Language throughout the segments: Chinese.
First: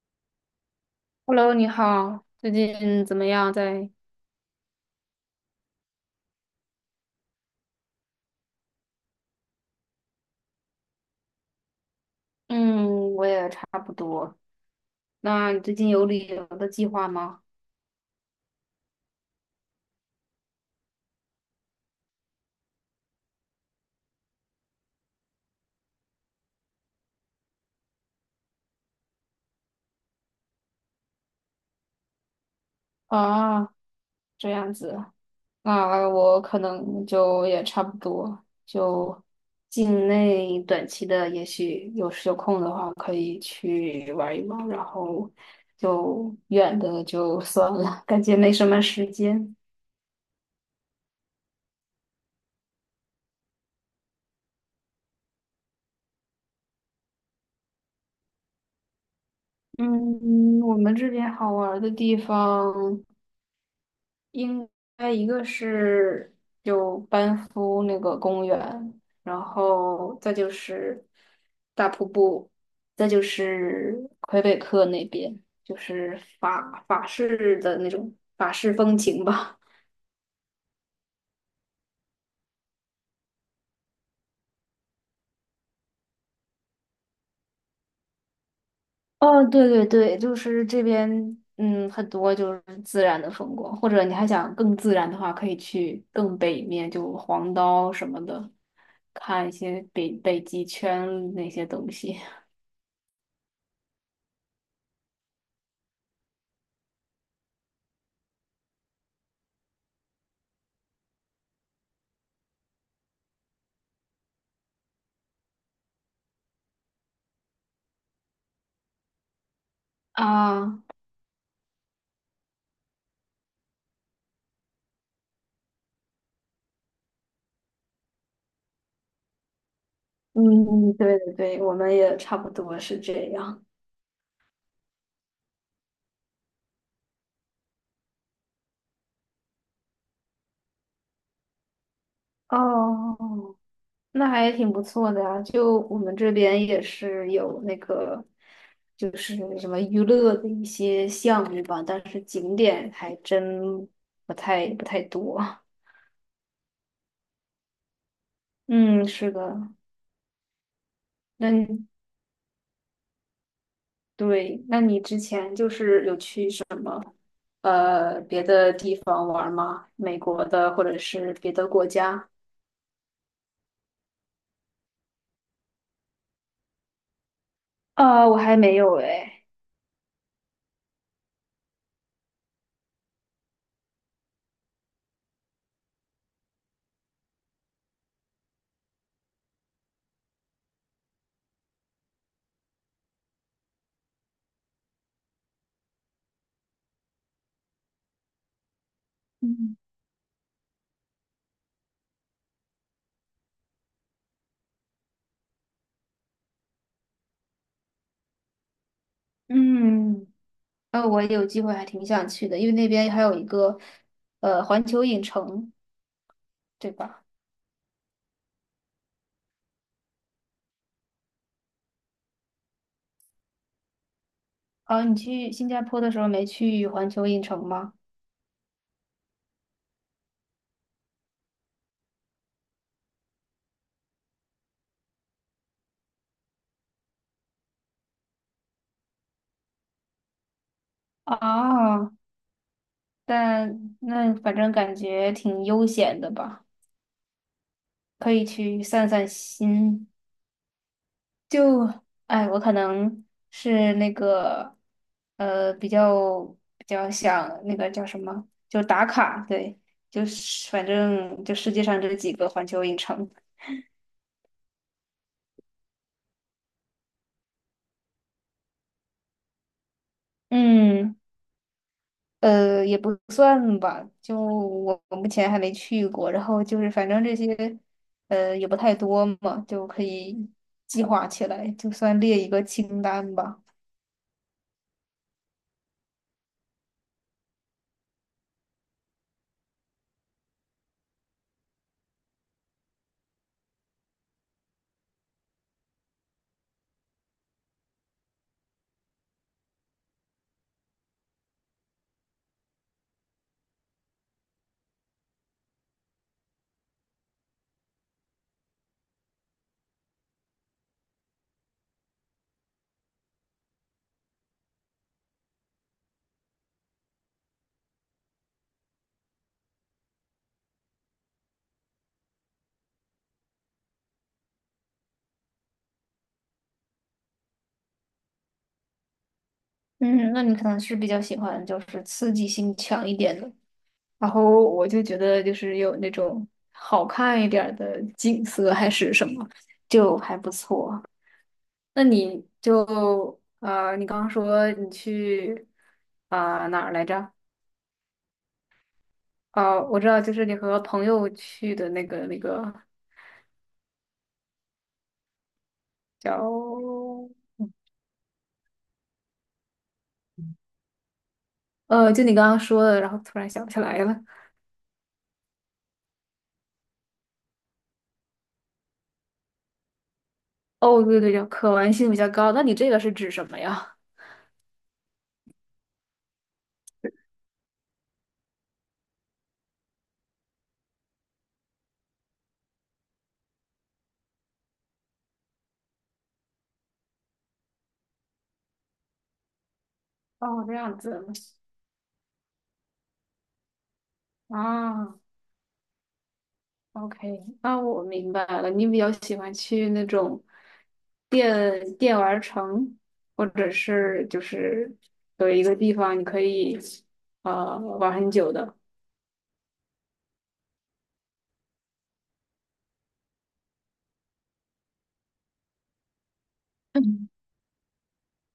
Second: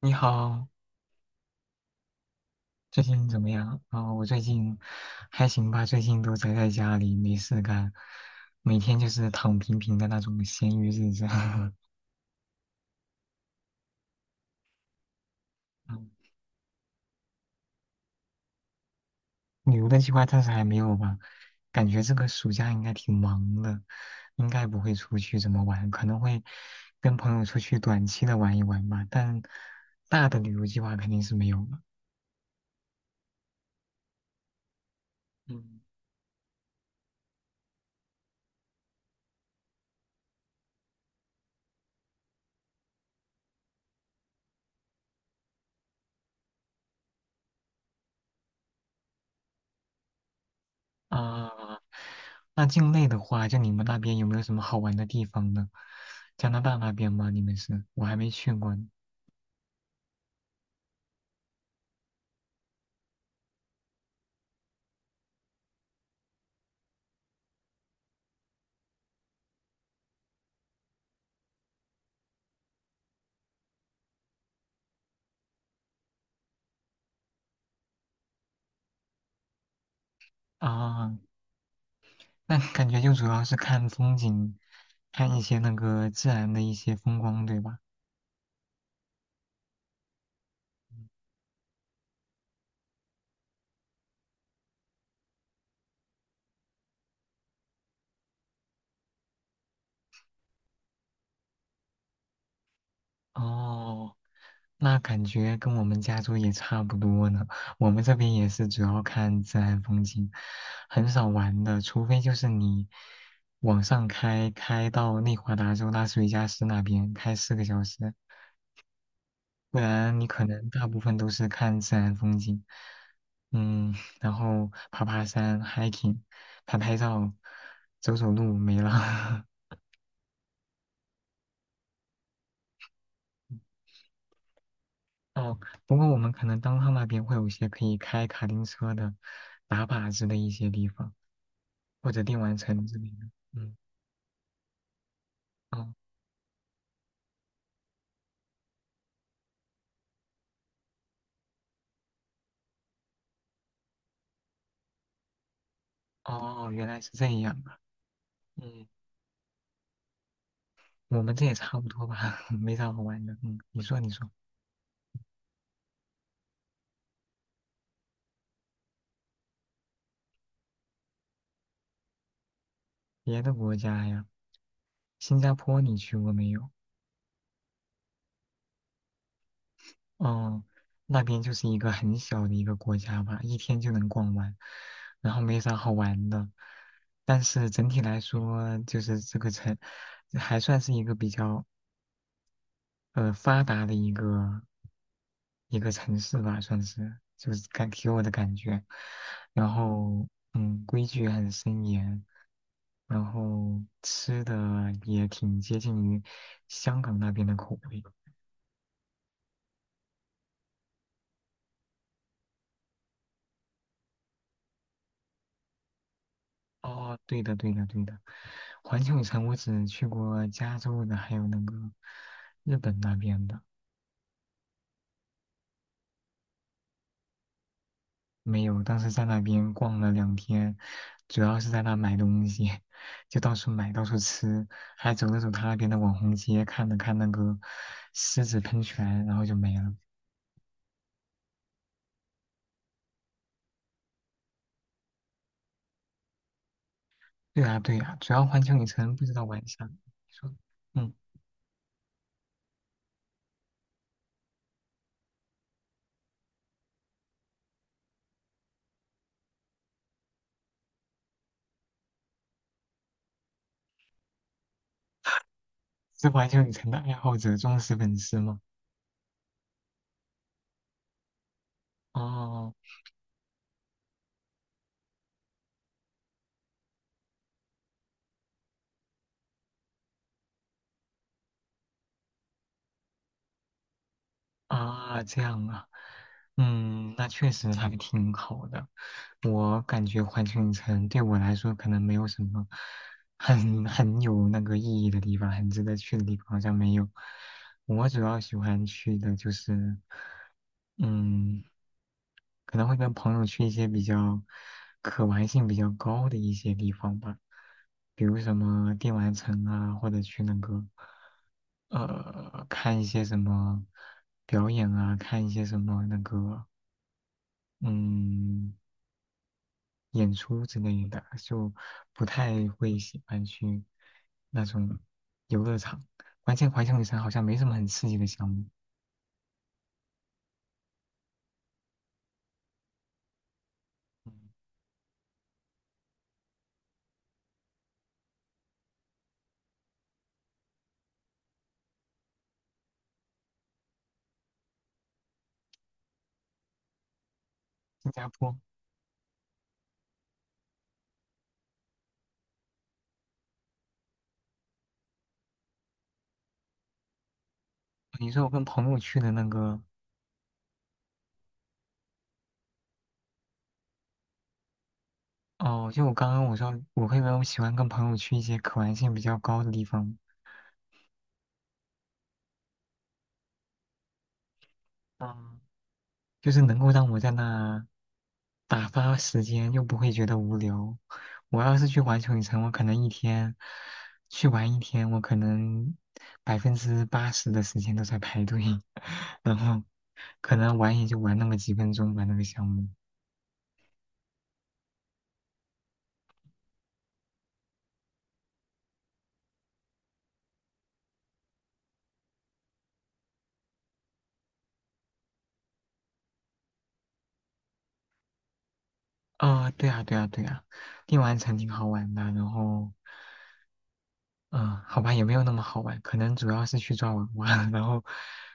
你好，Hello，你好，最最近怎么近怎么样样？在？啊、我最近还行吧，最近都宅在家里没事干，每天就是躺平平的那种闲鱼日子。嗯，我也差不多。那你最近有旅嗯游的计划吗？旅游的计划暂时还没有吧，感觉这个暑假应该挺忙的，应该不会出去怎么玩，可能会跟朋友出去短期的玩一玩吧，但大的旅游计划肯定是没有了。啊，这样子，嗯那我可能就也差不多，就境内短期的，也许有时有空的话，可以去玩一玩，然后就远的就算了，感觉没什么时间。啊，那境内的话，就你们那边有没有什么好玩的地方呢？加拿大那边吗？你们是？我还没去过呢。嗯，我们这边好玩的地方。应该一个是就班夫那个公园，然后再就是大瀑布，再就是魁北克那边，就是法式的那种法式风情吧。啊。那感觉就主要是看风景，看一些那个自然的一些风光，对吧？哦，对对对，就是这边，嗯，很多就是自然的风光，或者你还想更自然的话，可以去更北面，就黄刀什么的，看一些北极圈那些东西。 哦，那感觉跟我们加州也差不多呢。我们这边也是主要看自然风景，很少玩的，除非就是你往上开，开到内华达州拉斯维加斯那边，开4个小时。不然 你可能啊。大部分都是看自然风景，嗯，然后爬爬山、hiking、拍拍照、走走路，没了。嗯，对对对，我们也差不多是这样。哦，不过我们可能当趟那边会有一些可以开卡丁车的、打靶子的一些地方，或者电玩城之类的。哦，嗯，那还挺不错的呀。就哦我们这边也是有那个，就是什么娱乐的一些项目吧，但是景点还真不太多。哦哦，原来是这样啊。嗯，嗯，是的。我们这那也差你不多吧，没啥好玩的。嗯，你说你说，对，那你之前就是有去什么别的地方玩吗？美国的或者是别的国家？别的国家呀，新加坡你去过没有？我还没有哎。嗯，那边就是一个很小的一个国家吧，一天就能逛完，然后没啥好玩的。但是整体来说，就是这个城还算是一个比较发达的一个城市吧，算是就是感给我的感觉。然嗯后规矩很森严，然后吃的也挺接近于香港那边的口味。嗯。我有机会还挺想去的，因为那边还有一个环球影城，对哦，吧？对的，对的，对的。环球影城我只去过加州的，还有那个日本那边的，哦，你去新加坡的时候没去环球影城吗？没有。当时在那边逛了2天，主要是在那买东西，就到处买，到处吃，还走了走他那边的网红街，看了看那个狮子喷泉，然后就没了。哦，但那反正感觉挺悠闲的吧，对啊，对啊，主可要以环球去影散城不散知道晚上。你心。说，嗯，就，哎，我可能是那个呃比较比较想那个叫什么，就打卡，对，就是反正就世界上这几个环球影城，是环球影城的爱好者忠实粉丝吗？嗯。哦。也不算吧，就我目前还没去过，然后就是反正这些，呃，也不太多嘛，就可以计划起来，就算列一个清单吧。啊，这样啊，嗯，那确实还挺好的。我感觉环球影城对我来说可能没有什么很有那个意义的地方，很值得去的地方好像没有。我主要喜欢去的就是，嗯。可能会跟朋友去一些比较可玩性比较高的一些地方吧，比如什么电玩城啊，或者去那个看一些什么表演啊，看一些什么那个嗯演出之类的，就不太会喜欢去那种游乐场。关键环球影城好像没什么很刺激的项目。嗯，那你可能是比较喜欢就是刺激性强一点的，然嗯后我就觉得就是有那种好看一点儿的景色还是什么，就还不错。那你就你刚刚说你去啊、哪儿来着？新加坡，哦，我知道，就是你和朋友去的那个叫，你说我跟朋友去的那个。就你刚刚说的，然后突然想不起来了。哦，就我刚刚我说，我会不会喜欢跟朋友去一些可玩性比较高的地方？哦，对对对，可玩性比较高。那你这个是指什么呀？嗯，就是能够让我在那打发时间，又不会觉得无聊。我要是去环球影城，我可能一天去玩一天，我可能80%的时间都在排队，然后 可哦，这能样玩也就子玩那么几分钟吧，那个项目。啊，OK，那我明白了。你比较喜欢去那种电玩城，或者是就是有一个地方你可以玩很久的。哦，对啊，对啊，对啊，电玩城挺好玩的，然后。嗯，好吧，也没有那么好玩，可能主要是去抓娃娃，然后，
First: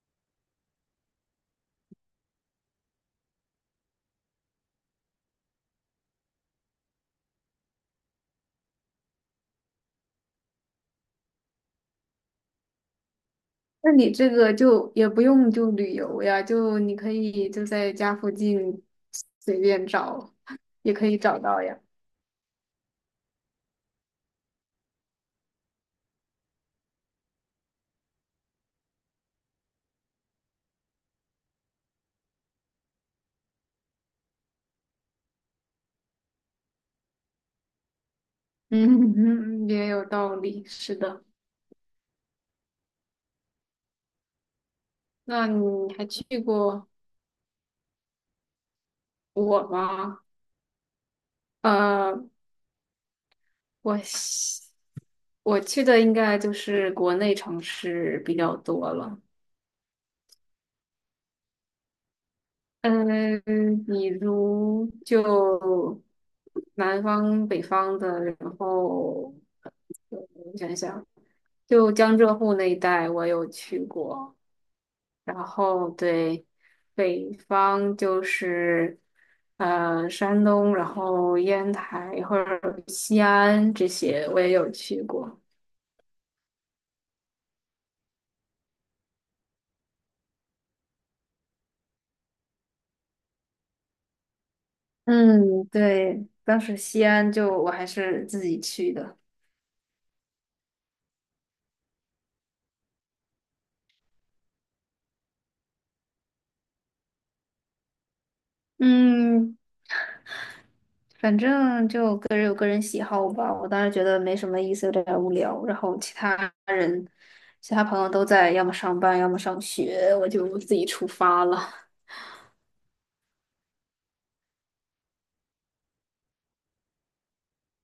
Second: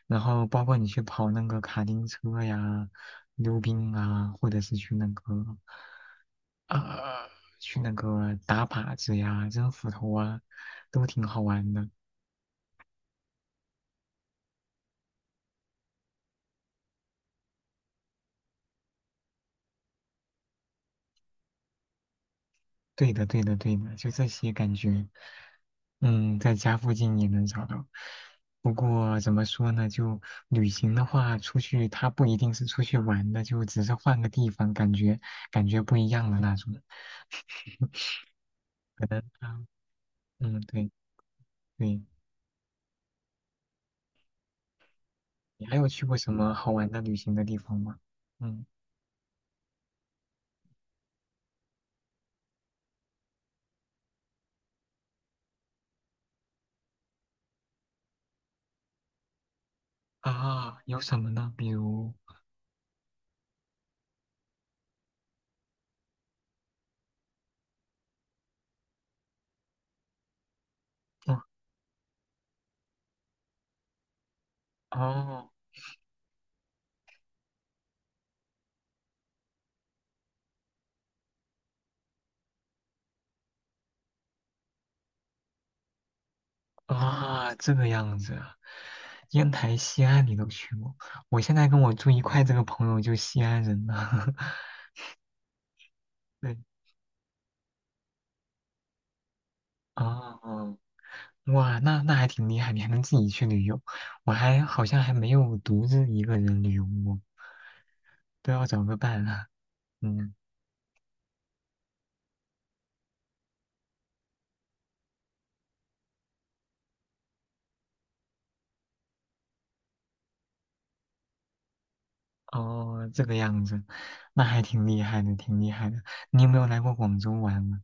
然后包括你去跑那个卡丁车呀、溜冰啊，或者是去那个，呃，去那个打靶子呀、扔斧头啊，都挺好玩的。那你这个就也不用就旅游呀，就你可以就在家附近随便找，也可以找到呀。对的，对的，对的，就这些感觉，嗯，在家附近也能找到。不过怎么说呢，就旅行的话，出去他不一定是出去玩的，就只是换个地方，感觉不一样的那种。可能啊，嗯，也有道嗯，理，对是的。对，那你还有你去还过什去么好过玩的旅行的地方吗？嗯我吗？呃，我西我去的应该就是国内城市比较多了。啊，有什么呢？比如，嗯，比如就南方、北方的，然后。呃我想想。哦就江浙沪那一带我有去过，然哦。后对北方就是山东，然后烟台或者西安这些我也有去过。啊，这个样子啊，烟台、西安你都去过？我现在跟我住一块这个朋友就西安人呢。嗯，对，对，当时西安就我还是自己去的。哦，哇，那还挺厉害，你还能自己去旅游，我还好像还没有独自一个人旅游过，都要找个伴了。嗯，嗯，反正就个人有个人喜好吧。我当时觉得没什么意思，有点儿无聊。然后其他人、其他朋友都在要么上班，要么上学，我就自己出发了。哦，这个样子，那还挺厉害的，挺厉害的。你有没有来过广州玩呢？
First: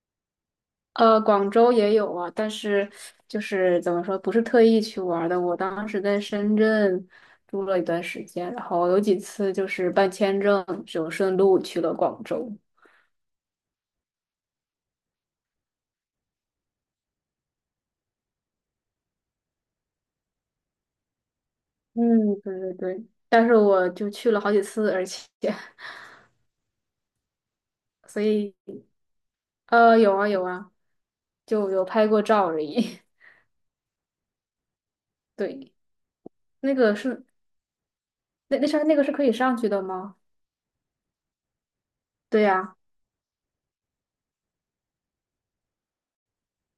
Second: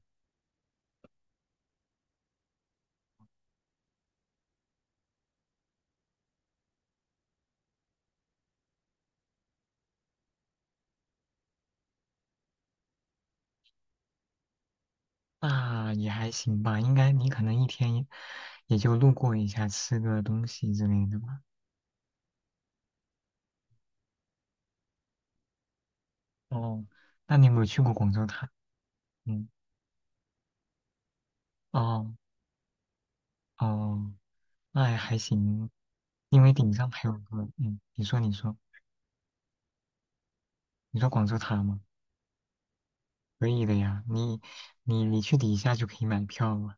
广州也有啊，但是就是怎么说，不是特意去玩儿的。我当时在深圳住了一段时间，然后有几次就是办签证，就顺路去了广州。那也还行吧，应该你可能一天也就路过一下，吃个东西之类的吧。嗯，对对对，但是我就去了好几次，而且。 哦，那你有没有去过广所州塔？以嗯，有啊有啊，就有拍哦过照而已。哦，那也还 行，对，因为顶那上个还有是个，嗯，你说你说那那上那个是可以上去的吗？你说广州塔吗？对呀、可以的呀，你去底下就可以买票了。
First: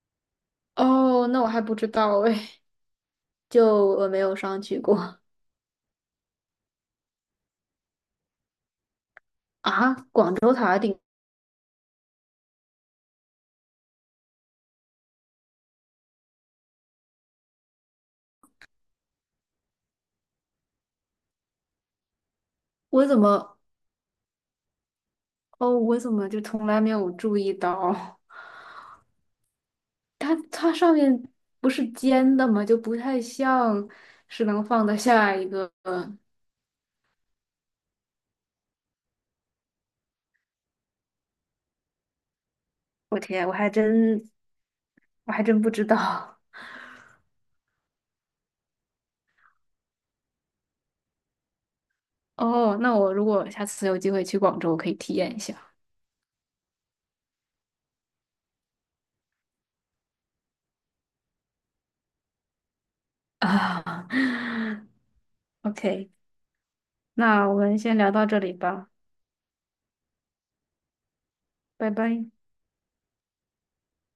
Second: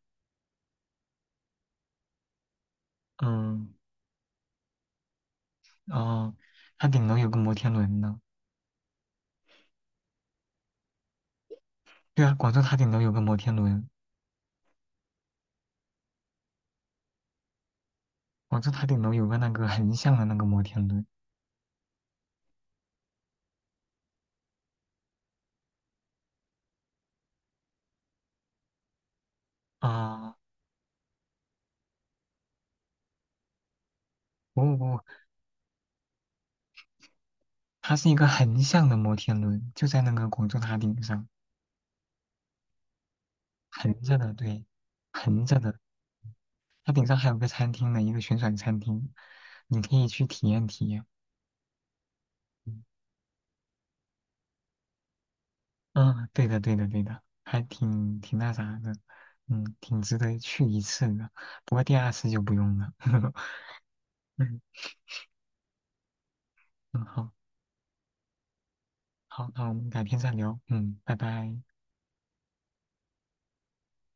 哦，那我还不知道哎。嗯，就我没有上去过。 哦，它顶楼有个摩天轮呢。啊。广州塔顶，对啊，广州塔顶楼有个摩天轮，广州塔顶楼有个那个横向的那个摩天轮。我怎么？哦，我怎么就从来没有注意到？啊，它它上面不是尖的吗？就不太像是不能过不放得过下一个。它是一个横向的摩天轮，就在那个广州塔顶上，我天，横着的，对，我还横着真不的。知道。它顶上还有个餐厅呢，一个旋转餐厅，你可以去体验体验。哦，嗯，那我如果下次有机会去广州，我可以体验一下。嗯对的，对的，对的，还挺挺那啥的，嗯，挺值得去一次的。不过第2次就不用了。啊嗯，OK，嗯，好，那我们先聊到这里吧，好，那我们改天再聊。嗯，拜拜。拜拜。